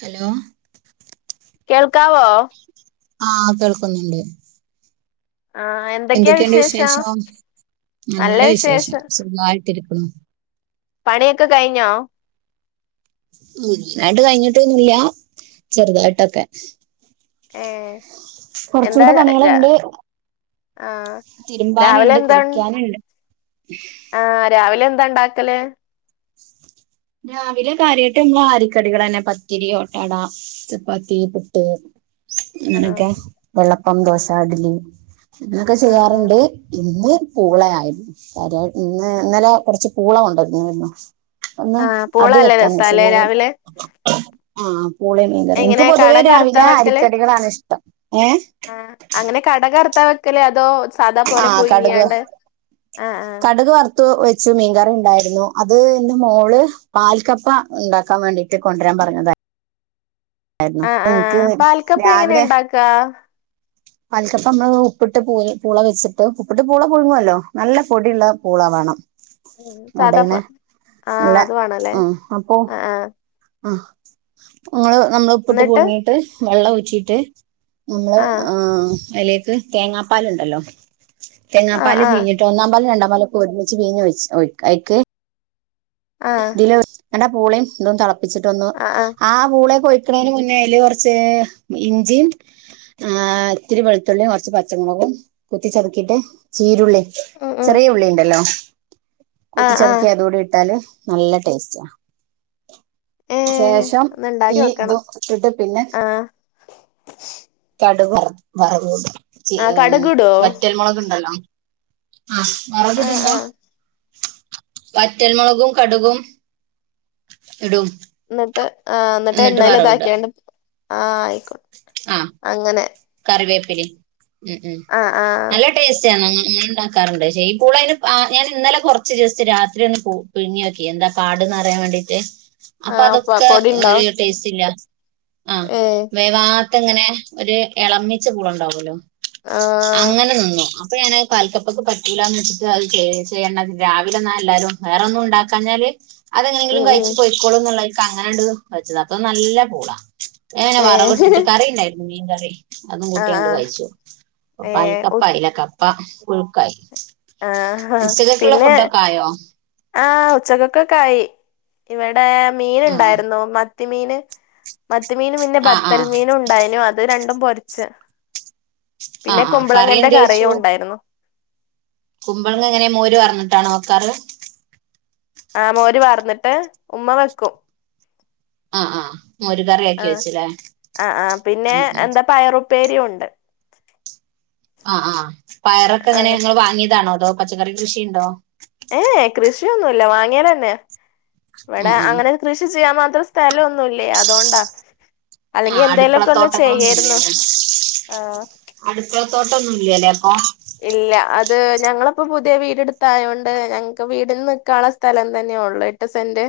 Hello കേൾക്കാവോ ആഹ് കേൾക്കുന്നുണ്ട് ആഹ്എ എന്തൊക്കെയുണ്ട് വിശേഷം നല്ല വിശേഷം സുഖമായിട്ടിരിക്കുന്നു പണിയൊക്കെ കഴിഞ്ഞോ. വലുതായിട്ട് കഴിഞ്ഞിട്ടൊന്നൂല്ലാ ചെറുതായിട്ടൊക്കെ ഏ എന്താ കൊറച്ചൂടെ രാ പണികള്ണ്ട് ആഹ് രാവിലെ തിര്മ്പാന്ണ്ട് എന്താ കുളിക്കാന്ണ്ട് ആഹ് രാവിലെന്താ ണ്ടാക്കല് രാവിലെ കാര്യാട്ട് ഞങ്ങള് ആരിക്കടികളെന്നെ പത്തിരി ഓട്ടട ചപ്പാത്തി പുട്ട് ആഹ് അങ്ങനൊക്കെ വെള്ളപ്പം ദോശ ഇഡലി അങ്ങനൊക്കെ ആഹ് ആഹ് ചെയ്യാറ്ണ്ട് ഇന്ന് പൂളയായിരുന്നു കര്യ ഇന്ന് ഇന്നലെ കുറച്ച്പൂള കൊണ്ടനീന്നു അപ്പന്ന് ആഹ് അത് പൂളല്ലേ വെക്കാനെച്ചു രസാല്ലേ മീൻ രാവിലെ അഹ് പൂളേം മീകറീം എങ്ങനെ എനിക്ക് പൊതുവേ കടക് വറുത്താ രാവിലെ വെക്കല് അരിക്കടികളാണിഷ്ടം ഏഹ് ആഹ് അങ്ങനെ കടകർത്താ വെക്കല് അതോ സാദാ പോലെ ആഹ് കടുക് പുയിങ്ങ്യാണ്ട് ആഹ് ആഹ് ത്തു വെച്ച മീൻകറിണ്ടായിരുന്നു അത് ന്റെ മോള് പാൽക്കപ്പ ഇണ്ടാക്കാ വേണ്ടിട്ട് കൊണ്ട്രാപറഞ്ഞതായി ആയിരുന്നു ആഹ് അപ്പൊ ഇൻക്ക് പാൽക്കപ്പ എങ്ങനെ രാവിലെ ഉണ്ടാക്കാ ആഹ് പാൽക്കപ്പ മ്മള് ഉപ്പിട്ട് പൂ പൂള വെച്ചിട്ട് ഉപ്പിട്ട് പൂള പുഴുങ്ങുവല്ലോ നല്ല പൊടിള്ള പൂളാ വാണം ഉം സാദാ പോ ഒടെണെ ആഹ് നല്ല അത് വേണല്ലേ ഉം അപ്പൊ ആഹ് ആഹ് ആഹ് അങ്ങനെ നമ്മള് ഉപ്പിട്ട് എന്നിട്ട് പുഴുങ്ങീട്ട് വെള്ള ഊറ്റിട്ട് നമ്മള് ആഹ് അയ്ലേക്ക് തേങ്ങാപ്പാല്ണ്ടല്ലോ ആഹ് തേങ്ങാപ്പാല് ആഹ് പീഞ്ഞിട്ട് ഒന്നാം പാലും രണ്ടാം പാലൊക്കെ ഒരുമിച്ച് പീഞ്ഞ് ഒഴിച്ച് ഒഴിക്ക് ഐക്ക് ആഹ് ന്ന്ട്ടാ പൂളീതും തെളപ്പിച്ചിട്ടൊന്ന് ആഹ് ആഹ് ആ പൂളേക്കൊയി ക്ക്ണേന് മുന്നേ അയ്ല് കൊറച്ച് ഇഞ്ചീം ആഹ് ഇത്തിരി വെളുത്തുള്ളീം കൊറച്ച് പച്ചമുളകും കുത്തിചതക്കിട്ട് ചീരുള്ളീ ഉം ഉം ചെറിയ ഉള്ളിണ്ടല്ലോ ആഹ് ആഹ് കൂത്തിച്ചതക്കി അതൂടി ഇട്ടാല് നല്ല ടേസ്റ്റാ ഏ ശേഷം ഒന്ന് ഇണ്ടാക്കി ഈ നോക്കണം തും ഇട്ട്ട്ട് പിന്നെ ആഹ് കടുക് വർ വറവൂടാ ച്ച് ആ ഈ കടുകിടോ വറ്റൽമൊളക്ണ്ടല്ലോ ആഹ് ആഹ് മൊളക്ടുമ്പോ ആഹ് വറ്റൽമൊളകും കട്കും ഇടും ന്ന് ട്ട് ആഹ് ന്ന്ട്ട് എന്നിട്ട് എണ്ണേല് വറവിടുക താക്ക്യാണ്ട് ആഹ് ആയിക്കോ ആഹ് കറിവേപ്പിലീം ഉം ഉം ആഹ് ആഹ് നല്ല ട്ടേസ്റ്റാ ഞങ്ങള് ണ്ടാക്കാറ്ണ്ട് ശെഈ പൂള അഹ്ന് ഞാനിന്നലെ കൊറച്ച് ജസ്റ്റ് രാത്രി ഒന്ന് പോ പുഴുങ്ങിയോക്കി എന്താ പാട്ന്ന് അറിയാൻ വേണ്ടീട്ട് അപ്പൊ ആഹ് പൊ അതൊക്കെ പൊടി ഉണ്ടോ ഒരു ടേസ്റ്റ്ല്ല ആഹ് ഏ വേവാ അത് ങ്ങനെ ഒരു എളമിച്ച പൂളണ്ടാവോലോ ആഹ് അങ്ങനെ നിന്നു അപ്പൊ ഞാനത് പാൽക്കപ്പക്ക് പറ്റൂലാന്ന് ച്ച്ട്ട് അത് ചെയ്യേണ്ട രാവിലെ ന്നാ എല്ലാരും വേറൊന്നുംണ്ടാക്കാഞ്ഞാല് അതെങ്ങനെങ്കിലും ഉം ഉം കഴിച്ചു പൊയിക്കോളും ന്നുള്ള നെലക്ക് അങ്ങനണ്ട് വെച്ചതാ അപ്പൊ നല്ല പൂളാ എങ്ങനെ ഏ വറവിട്ടിട്ട് കറിണ്ടായിരുന്നു മീൻ കറി അതും കൂട്ടി ആഹ് അങ്ങോട്ട് ആഹ് കഴിച്ചു അപ്പൊ ഏ ഉ പാൽകപ്പായി പിന്നെ കപ്പ പുഴുക്കായി ആഹ് ഉച്ചക്കക്കുള്ള പിന്നെ ഫുഡൊക്കെ ആയോ ആഹ് ഉച്ചക്കക്കൊക്കായി ഇവിടെ ആ മീന്ണ്ടായിരുന്നു മത്തിമീന് മത്തി മീനും പിന്നെ ആ ആ ബത്തൽ മീനും ഇണ്ടായിനു അത് രണ്ടും പൊരിച്ച്. ആ പിന്നെ ആ കറി കുമ്പളങ്ങന്റെ എന്ത് വെച്ചു കറിയുണ്ടായിരുന്നു. കുമ്പളങ്ങ എങ്ങനെ മോര് പാർന്ന്ട്ടാണോ വെക്കാറ്. ആ മോര് പാർന്ന്ട്ട് ഉമ്മ വെക്കും. ആ ആഹ് മോര് കറിയ ആ ആ ആ പിന്നെ ഉം എന്താ പയറു ഉപ്പേരി ഉണ്ട്. ആ ആ പയറൊക്കെ എങ്ങനെ അങ്ങനെ ഇങ്ങള് വാങ്ങിയതാണോ അതോ പച്ചക്കറി കൃഷിണ്ടോ ഏ ഏ കൃഷിയൊന്നുല്ല വാങ്ങിയതന്നെ ഉം ഇവടെ ഉം അങ്ങനെ കൃഷി ചെയ്യാൻ മാത്രം സ് സ്ഥലോന്നുല്ലേ അതൊണ്ടാ അല്ലെങ്കി ആഹ് എന്തേലോക്ക ഒന്ന് അടുക്കളത്തോട്ടങ്ങളൊന്നും ചെയ്യേയിരുന്നു ആ അട്ക്കള തോട്ടൊന്നും ഇല്ല്യ ല്ലേ അപ്പൊ ഇല്ല അത് ഞങ്ങള്പ്പോ പുതിയ വീട്ത്തായോണ്ട് ഞങ്ങക്ക് വീടിന് നിക്കാള്ള സ്ഥലം തന്നെ ഒള്ളെ എട്ട് സെന്റ്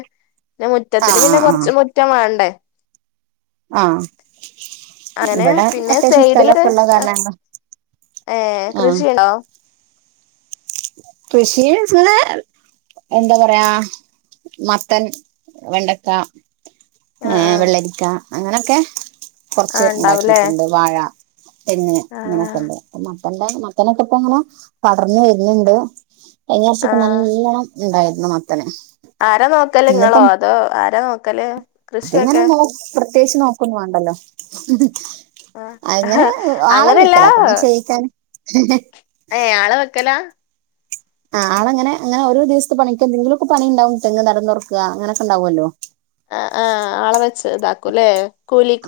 ന്നെ മുറ്റത്തിന് ആഹ് പിന്നെ ആഹ് ആഹ് കൊർച്ച് മുറ്റം വാണ്ടേ ആഹ് അങ്ങനെ ഇവിടെ പിന്നെ അത്യാവശ്യം സൈഡ്ല് സ്ഥലമൊക്കെ ഉള്ള അ കാരണം ഏ ആഹ് കൃഷിണോ കൃഷിന്നച്ചാല് എന്താ പറയാ മത്തൻ വെണ്ടക്ക ആ ഏ ആ വെള്ളരിക്ക അങ്ങനെക്കെ ആ കൊർച്ച് ഉണ്ടാവൂലേ ഇണ്ടാക്കിട്ട്ണ്ട് വാഴ തെങ്ങ് ആ ഇങ്ങനെക്കെ ഇണ്ട് അപ്പ മത്തന്റെ മത്തനൊക്ക ഇപ്പം ഇങ്ങനെ പടർന്നു വര് ന്ണ്ട് കഴിഞ്ഞ വർഷക്ക ആ നല്ലോണം ഇണ്ടായിരുന്നു മത്തന് ആരാ നോക്കല് ഇങ്ങളോ അതോ ആരാ നോക്കല് അത്ങ്ങനെ കൃഷിയൊക്കെ നോ പ്രത്യേകിച്ച് നോക്കന്നും വാണ്ടല്ലോ അങ്ങനെ ആഹ് ആളെ അങ്ങനെയല്ല വിളിക്കല പണി ചെയ്യിക്കാന് ഏ ആള വെക്കലാ ആ ആള ഇങ്ങനെ ഇങ്ങനെ ഒരോ ദിവസ്ത്ത പണിക്കെന്തെങ്കിലൊക്ക പണി ഇണ്ടാവും തെങ്ങ് തടം തൊർക്ക അങ്ങനെക്കെണ്ടാവോല്ലോ ആ ആ ആളെ വെച്ച് ഇതാക്കു ലെ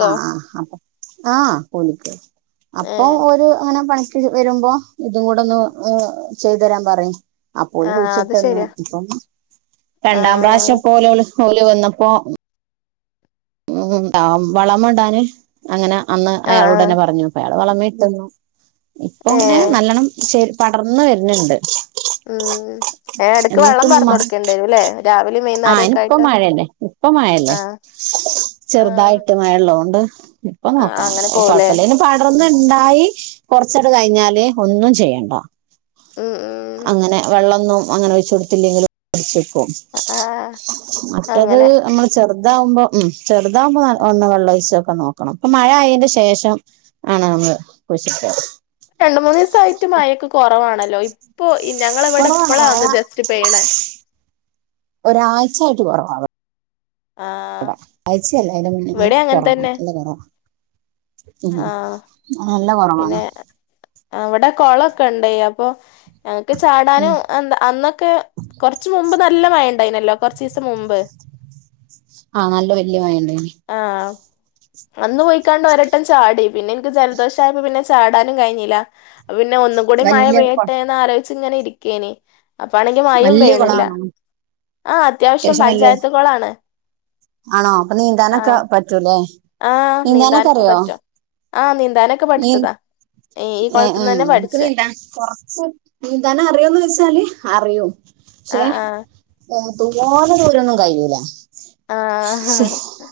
ആ ആ അപ്പൊ ആ കൂലിക്ക് അപ്പൊ ഏഹ് ഒരു അങ്ങനെ പണി ക്ക് വരുമ്പോ ഇതും കൂടെ ഒന്ന് ചെയ്ത് തരാം പറിം അപ്പൊ ഓല് ആഹ് അത് കുഴിച്ചിട്ടന്ന് ശരിയാ ഇപ്പം രണ്ടാം പ്രാവശ്യം ആഹ് പ്പൊലോള് ഓല് വന്നപ്പോ ഉം ആ വളമ ഇടാന് അങ്ങനെ അന്ന് ആഹ് അയാളൊടന്നെ ആഹ് പറഞ്ഞു അപ്പോ അയാള് വളമിട്ടന്നു ഇപ്പോം പിന്നെ ഏഹ് നല്ലണം ശരി പടർന്ന് വര്ന്ണ്ട് ഉം അയ്ന് എടക്ക് വള്ളം പാർന്ന് കൊടുക്കണ്ടി വരും ലെ രാവിലിം വൈന്നാര ഇപ്പം മഴല്ലേ ഇപ്പം മഴല്ലേ ആഹ് ചെർതായിട്ട് മഴ ഇള്ളോണ്ട് ഇപ്പം ആഹ് നോക്കാൻ അങ്ങനെ പോവുല്ലേ കോഴപ്പല്ല അയിനു പടർന്ന് ഇണ്ടായി കൊർച്ചട കഴിഞ്ഞാല് ഒന്നും ചെയ്യണ്ട ഉം ഉം അങ്ങനെ വെള്ളന്നും അങ്ങനെ ഒഴിച് കൊട്ത്തില്ലെങ്കിലും അ [unintelligible] ക്കും ആഹ് മറ്റത് അങ്ങനെ നമ്മള് ചെർതാവുമ്പോ ഉം ചെർതാവുമ്പ ഒന്ന് വള്ള ഒഴ്ച്ചോക്ക നോ ക്കണം ഇപ്പം മഴ ആയേന്റെ ശേഷം ആണ് നമ്മള് കുയ്ച്ചിട്ടത് രണ്ട് മൂന്നീസായിട്ട് മഴക്ക കോറവാണല്ലോ ഇപ്പോ ഞങ്ങള ഇവട കൊറവാണ് ഇപ്പളാ മഴ ഒന്ന് ജസ്റ്റ് പെയ്യ്ണ ഒരാഴ്ച്ചായിട്ട് [unintelligible] ആഹ് ട ആഴച്ചയല്ല അയിൻ്റെ മുന്നെ മഴ ഇവിടെ അങ്ങനെ കൊറവാ തന്നെ നല്ല കൊറവാ അ ആഹ് ആ നല്ല പിന്നെ കുറവാണ് അവിടെ കൊളൊക്കെ ഉണ്ട് അപ്പൊ ഞങ്ങക്ക് ഉം ചാടാനും എന്താ അന്നൊക്കെ കൊറച്ച് മുമ്പ് നല്ല മഴ ഉണ്ടയീനിയല്ലോ കൊറച്ച് ദിവസം മുമ്പ് ആഹ് നല്ല വല്യ മഴ ഉണ്ടായിനി ആഹ് അന്ന് പോയിക്കാണ്ട് ഒരട്ടം ചാടി പിന്നെ എനിക്ക് ജലദോഷമായപ്പ പിന്നെ ചാടാനും കഴിഞ്ഞില്ല അപ്പോ പിന്നെ ഒന്നുകൂടി മഴ വലിയ കൊ- പെയ്യട്ടെന്ന് ആലോചിച്ച് ഇങ്ങനെ ഇരിക്കേനീ അപ്പാ ആണെങ്കിൽ മഴയും വലിയ പെയ്യിണില്ല കുളമാണോ ആ അത്യാവശ്യം പഞ്ചായത്തുകൊ ളാണ് ആണോ അപ്പൊ നീന്താനൊകേ പറ്റൂലേ ആഹ് നീന്താനൊക്കെ പറ്റും ആ നീന്താനൊക്കെ നീ പഠിച്ചതാ ഈ ഏ കൊളത്തുന്ന് ഏഹ് തന്നെ എനക്ക് പഠിച്ചെ നീന്താന് കൊറച്ച് നീന്താന് അറിയോന്ന് ചോയിച്ചാല് അറിയും പക്ഷെ ആഹ് ആ തോന ദൂരൊന്നും കഴിയൂല ആ ഹ ശ്ശെ, ഹ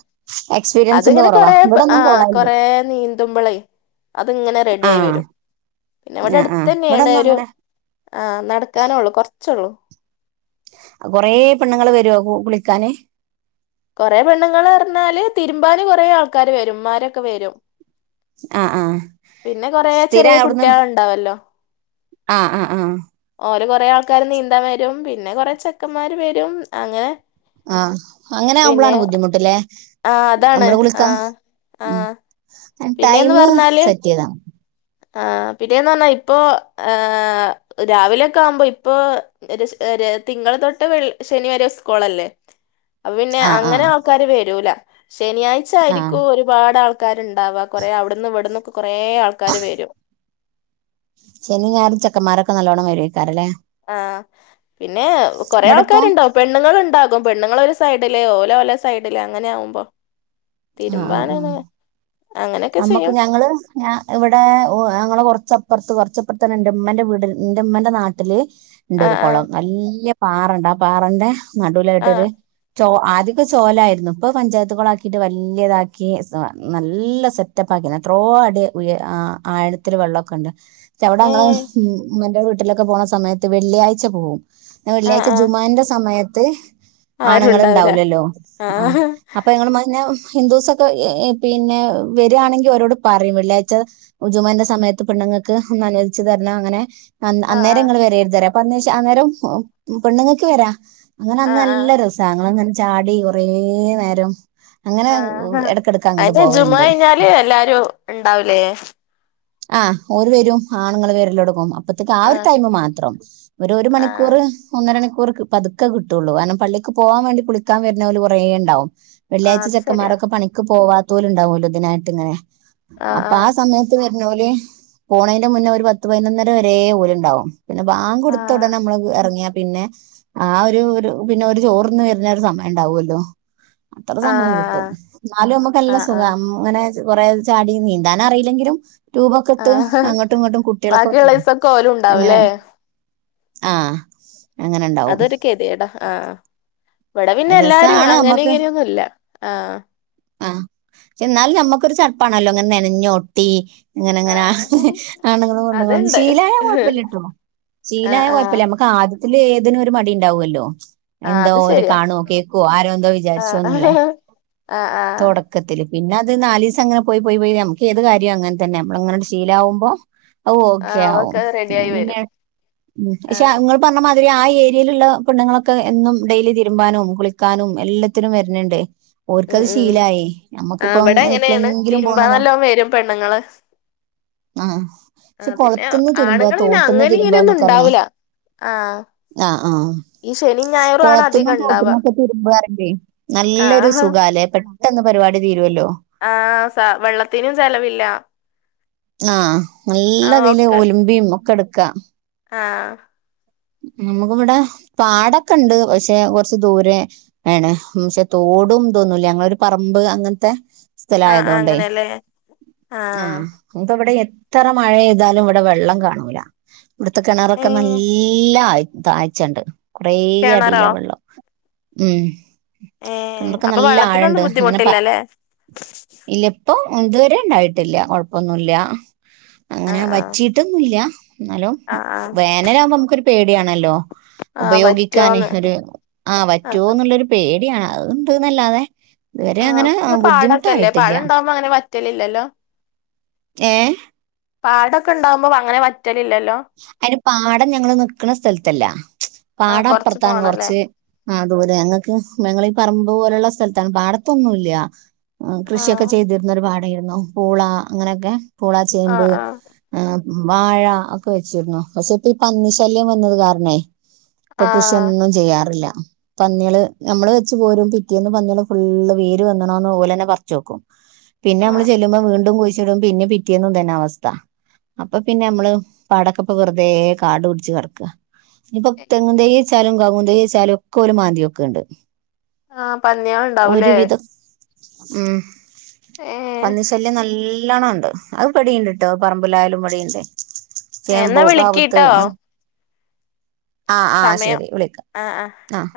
എക്സ്പീരിയൻസിന്റെ അതിങ്ങനെ കുറവാ കൊറെ ഇവിടെ ആ ഒന്നും കുളമില്ല കൊറ നീ നീന്തുമ്പളേ അത്ങ്ങനെ റെഡി ആ ആയി വരും പിന്നെ ഇവിടെ ആ ആ അടുത്ത് ഇവിടെ തന്നെയാണ് ഒന്നും ഒരു അങ്ങനെ ആ നടക്കാന് ഒള്ളൂ കൊറച്ചള്ളൂ കൊറെ പെണ്ണുങ്ങൾ വരൂ കുളിക്കാന്. കുറെ പെണ്ണുങ്ങൾ പറഞ്ഞാല് തിരുമ്പാന് കുറേ ആൾക്കാര് വരും ഇ മാരൊക്കെ വരും. ആ ആ പിന്നെ കൊറേ സ്ഥിരം ചെറിയ അവിടുന്ന് കുട്ടികളുണ്ടാവല്ലോ. ആ ആ ആഹ് ഓല് കൊറേ ആൾക്കാര് നീന്താൻ വരും പിന്നെ കൊറേ ചെക്കന്മാര് വരും അങ്ങനെ ആഹ് അങ്ങനെ പിന്നെ ആവുമ്പോളാണ് ബുദ്ധിമുട്ടില്ലേ ആ അതാണ് നമ്മൾ ആ കുളിക്കാ ആ ഉം അ പിന്നെന്ന് ടൈമ് പറഞ്ഞാല് സെറ്റ്താണ് ആ പിന്നെന്ന് പറഞ്ഞാ ഇപ്പൊ ഏ രാവിലെയൊക്കെ ആവുമ്പോ ഇപ്പൊ ഒരു ഒരു തിങ്കൾ തൊട്ട് ശനിവരെ സ്കോളല്ലേ? അപ്പൊ പിന്നെ ആഹ് അങ്ങനെ ആഹ് ആൾക്കാര് വരൂല ശനിയാഴ്ച ആഹ് ആയിരിക്കും ഒരു ഒരുപാട് ആൾക്കാരുണ്ടാവ കുറെ അവിടുന്ന് ഇവിടുന്നൊക്കെ കുറേ ആൾക്കാ ക്കാര് വരും. ശനി ഞായറും ചെക്കന്മാരൊക്കെ നല്ലോണം വരുഏയ്ക്കാരംല്ലേ? ആഹ് പിന്നെ കൊറെ ഇവിടെപ്പോ ആൾക്കാരുണ്ടോ പെണ്ണുൾണ്ടാകും പെണ്ണുങ്ങൾ ഒരു സൈഡിലേ ഓൽ ഓലേ സൈഡിലേ അങ്ങനെ ആകുമ്പോ ആഹ് ആഹ് ആ അങ്ങനെയൊക്കെ നമ്മുക്ക് ചെയ്യും ഞങ്ങൾ ഞ ഇവിടെ ഞങ്ങെ കൊറച്ചപ്പുറത്ത് കുറച്ചപ്പുറത്ത തന്നെ എന്റെമ്മന്റെ വീട് എറമ്മേന്റെ നാട്ടില് ആ ഉണ്ടരു ആ കുളം നല്ല പാറണ്ട് ആ പാറന്റെ ആ നടുവിലായിട്ടൊരു ചോ ആദ്യത്തേ ചോലായിരുന്നു ഇപ്പൊ പഞ്ചായത്തുകുളാക്കി വലിയതാക്കി നല്ല സെറ്റപ്പ്ക്കി എത്രോ അടി ആ ഒത്തിരി വെള്ളമൊക്കെ ഉണ്ട് അവിടെ ഏ ഞങ്ങൾ ഉമ്മൻ്റെ വീട്ടിലൊക്കെ പോണ സമയത്ത് വെള്ളിയാഴ്ച പോവും. പിന്നെ ആ വെള്ളിയാഴ്ച ആ ജുമുഹന്റെ സമയത്ത് ആരും ആണുങ്ങൾ ഉണ്ടാവൂല ഉണ്ടാവില്ലല്ലോ ആ അപ്പൊ ഞങ്ങള് മ പിന്നെ ഹിന്ദൂസൊക്കെ പിന്നെ വരുയാണെങ്കിൽ ഒരോട് പറയും വെള്ളിയാഴ്ച ജുമുഅന്റെ സമയത്ത് പെണ്ണുങ്ങൾക്ക് ഒന്ന് അനുവദിച്ചു തരണം അങ്ങനെ അ ആ അന്നേരം ഇങ്ങള് വരര് ത് ന്ന് പറയും അപ്പൊ എന്ന്ച്ച അന്നേരം പെണ്ണുങ്ങൾക്ക് വരാ. അങ്ങനെ ആ ആ അന്ന് നല്ല ആ രസാ ഞൻങ്ങള് അങ്ങനെ ചാടി കൊറെ നേരം. അങ്ങനെ ആ ഇടക്കിടക്ക് അങ്ങോട്ട് അതിന്റെ ജുമുഅ പോവലണ്ട്. കഴിഞ്ഞാല് എല്ലാരും ഉണ്ടാവൂലേ ആഹ് ഒര് വരും ആണുങ്ങൾ വരെല്ലോടെങ്ങും അപോ അപ്പത്തേക്ക് ആ ഒരു ടൈമ് മാത്രം ഒരു ഒരു ആ മണിക്കൂർ. ഒന്നര മണിക്കൂർക്ക്‌ പതുക്കെ കിട്ടുള്ളൂ കാരണം പള്ളിക്ക് പോകാൻ വേണ്ടി കുളിക്കാൻ വരുന്ന ഓല് കുറേ ഉണ്ടാവും. ആ ശരിയാ ചക്കന്മാരൊക്കെ പണിക്ക് പോവാത്തോലുണ്ടാവുല്ലോ ഇതിനായിട്ട് ഇങ്ങനെ അപ്പൊ ആ സമയ ത്ത് വരുന്നോല് പോണയിന്റെ മുന്നേ ഒരു പത്ത് പതിനൊന്നര വരേ ഓലെ ഉണ്ടാവും പിന്നെ ബാഗ് കൊടുത്തോ ടെ നമ്മള് അത് എറങ്ങിയ പിന്നെ ആഹ് ഒരു ഒരു പിന്നെ ഒരു ചോറ്ന്ന് വരുന്ന ഒരു സമയം ഉണ്ടാവല്ലോ. അത്ര ആ സമയം ആ കിട്ടും എന്നാലും നമുക്ക്ല്ലാം ആഹ് സുഖം അങ്ങനെ. കൊറേ ചാടി നീന്താൻ അറിയില്ലെങ്കിലും. ട്യൂബ്ക്കെ ഇട്ട് ആഹ് ആഹ് അങ്ങോട്ടും ഇങ്ങോട്ടും കുട്ടികൾക്കൊക്കെ ബാക്കിയുള്ള ദിവസൊക്കെ ഓലും അങ്ങനെ ഉണ്ടാവുംല്ലേ ആഹ് അങ്ങനെണ്ടാവും. ക്കെതിടാ ആഹ് ഇവിടെ പിന്നെ എല്ലാരും രസാണ് അങ്ങനെ ഇങ്ങനെയൊന്നുംഇല്ല ആഹ് ആഹ് എന്നാലും ഞമ്മുക്കൊരു ചടപ്പാണല്ലോ ഇങ്ങനെ നെനഞ്ഞോ ട്ടി അങ്ങനെ അങ്ങനെ ആഹ് ആണുങ്ങളും പെണുങ്ങളും ഒന്നും അതുണ്ട് ശീലായ കുഴപ്പല്ലിട്ടോ ആഹ് ശീലയ ആഹ് കുഴപ്പില്ല നമുക്ക് ആദ്യത്തില് ഏതിനും ഒരു മടി ഉണ്ടാവുല്ലോ ആഹ് എന്തോ അത് ഒര് ശരിയാ കാണോ കേക്കുവോ ആരോ എന്തോ ആഹ് വിചാരിച്ചുന്നോള്ളെ ആഹ് ആഹ് തോട് ക്കത്തില് പിന്നെ അത് നാലീസം അങ്ങനെ പോയി പോയി പോയി നമുക്ക് ഏത് കാര്യം അങ്ങനെ തന്നെ നമ്മള അങ്ങനോട് ശീല ആവുബോ ഓഹ് ഓക്കെ ആഹ് ആവും അതൊക്കെ റെഡിയായി പിന്നെ വരും ആഹ് പക്ഷെങ്ങൾ പറഞ്ഞമാതിരി ആ ഏരിയെലുള്ള പെണ്ണുങ്ങളൊക്കെ എന്നും ഡെയിലി തിരുമ്പാനും, കുളിക്കാനും, എല്ലാത്തിനും വരണണ്ടേ ഉം ഓർക്കത് ഉം ശീലായി ആഹ് നമ്മക്കിപ്പോ ഇവിടെ എങ്ങനെയാണ് എപ്ലെങ്കിലും തിരുമ്പാൻ പോണതോ നല്ലോം വരും പെണ്ണുങ്ങള് ആഹ് ആഹ് പിന്നെ ആണുങ്ങള് പിന്നെ അങ്ങനെ തിരുമ്പുക ഇങ്ങനെയൊന്നും എന്നൊക്കെ പറഞ്ഞാ ഉണ്ടാവൂല ആഹ് ഈ ശനീം ഞായറും ആണ് അതി ന്നു തോട്ടിമോക്കെ തീരുമ്പുകരോക്കെ നല്ലൊരു ആഹ് സുഖാലേ പെട്ടെന്ന് പരിപാടി തീരുല്ലോ ആഹ് സ വെള്ളത്തിനും ചെലവില്ല ആഹ് ആ നല്ലതിൽ ഒക്കെ ഒലുമ്പിയും ഒക്കെ എടുക്കാ ആഹ് നമുക്കിവിടെ പാടൊക്കെ ഉണ്ട് പക്ഷെ കൊറച്ച് ദൂരെ ആണ് മ്ക്ഷെ തോടും ഇതോന്നൂ ഇല ഞങ്ങളൊരു പറമ്പ് അങ്ങനത്തെ ആഹ് ആഹ് സ്ഥലായതോണ്ടേ അങ്ങനെയല്ലേ ആഹ് നമക്കിവിടെ എത്ര മഴെപെയ്താലും ഇവിടെ വെള്ളം കാണൂല ഇവിടത്തെ ഏ കിണറൊക്കെ നാ ല്ലായി താഴ്ച്ചണ്ട് കുറെ കിണറോ അടിയില വെള്ളം ഉം ഏ കണർക്കെ അപ്പൊ നല്ല ആഴുണ്ട് വെള്ളത്തിനൊന്നും അങ്ങനെ പ ബുദ്ധിമുട്ടില്ലല്ലേ ഇല്ലിപ്പൊ ഇതുവരെ ഉണ്ടായിട്ടില്ല കൊഴപ്പൊന്നുല്ല അങ്ങനെ ആഹ് ആഹ് വറ്റി ഇതൊന്നില്ല എന്നാലും ആഹ് ആഹ് വേനലാവുമ്പോ നമുക്കൊരു പേടിയാണല്ലോ ആഹ് ഉപയോഗിക്കാനേ വറ്റോന്ന് ഒരു ആ ആഹ് വറ്റുവൊന്നുള്ളരു പേടിയാണ് അത്ണ്ട്ന്നല്ലാതെ ആഹ് [unintelligible] പാടൊക്കല്ലേ പാടന്ണ്ടാവുമ്പോ അങ്ങനെ വറ്റലില്ലല്ലോ ഏ പാടൊക്കെ ഇണ്ടാമ്പോ അങ്ങനെ വറ്റലില്ലല്ലോ അയിന് പാടം ഞങ്ങള് നിക്കണ സ്ഥലത്തല്ല ആഹ് പാടം കൊറച്ച് അപ്പറത്താണ് പോണല്ലേ കുറച്ച് ആഹ് ദൂരെ ഞങ്ങക്ക് ഞങ്ങള് ഈ പറമ്പ് പോലെഉള്ള സ്ഥലത്താണ് പാടത്തൊന്നുല്ല്യ ആഹ് കൃഷിയൊക്കെ ചെയ്തിരുന്നൊരു പാടായിരുന്നു പൂള അങ്ങനെ ഒക്കെ പൂള, ചേമ്പ്, ആഹ് ആഹ് ആഹ് വാഴ ഒക്കെ വെച്ചിരുന്നു പക്ഷേപ്പ ഈ പന്നി ശല്യം വന്നത് കാരണേ ഇപ്പൊ ആഹ് കൃഷിഒന്നും ചെയ്യാറില്ല പന്നികള് നമ്മള് വെച്ച്പോരും പിറ്റേന്ന് പന്നികള് ഫുള്ള് വേര് വന്നണോന്ന്പോലെ തന്നെ പറിച്ച് വെക്കും പിന്നെ നമ്മള് ആഹ് ചെല്ലുമ്പോ വീണ്ടും കുയിച്ച് ഇടും പിന്നെ പിറ്റേന്നും ഇതന്നെ അവസ്ഥ അപ്പൊ പിന്നെ നമ്മള് പാടൊക്കെപ്പൊ വെറുതേ കാട് പിടിച്ച് കട്ക്ക ഇനിയിപ്പോ തെങ്ങിൻ തയ്യ് ച്ചാലും കൗങ്ങുൻ തയ്യച്ചാലും ഒക്കെ ഓരു മാന്തിയോക്ക്ണ്ട്. ആഹ് പന്നിയാളുണ്ടാവൂലേ ഒരുവിധം ഉം ഏ പന്നിശല്യം നല്ലോണം ഉണ്ട് അത് പടിണ്ട്ട്ടോ പറമ്പിലായാലും വടിണ്ട് എന്നാ വിളിക്കിട്ടോ ആഹ് ആഹ് സമയം ശരി വിളിക്ക ആഹ് ആഹ്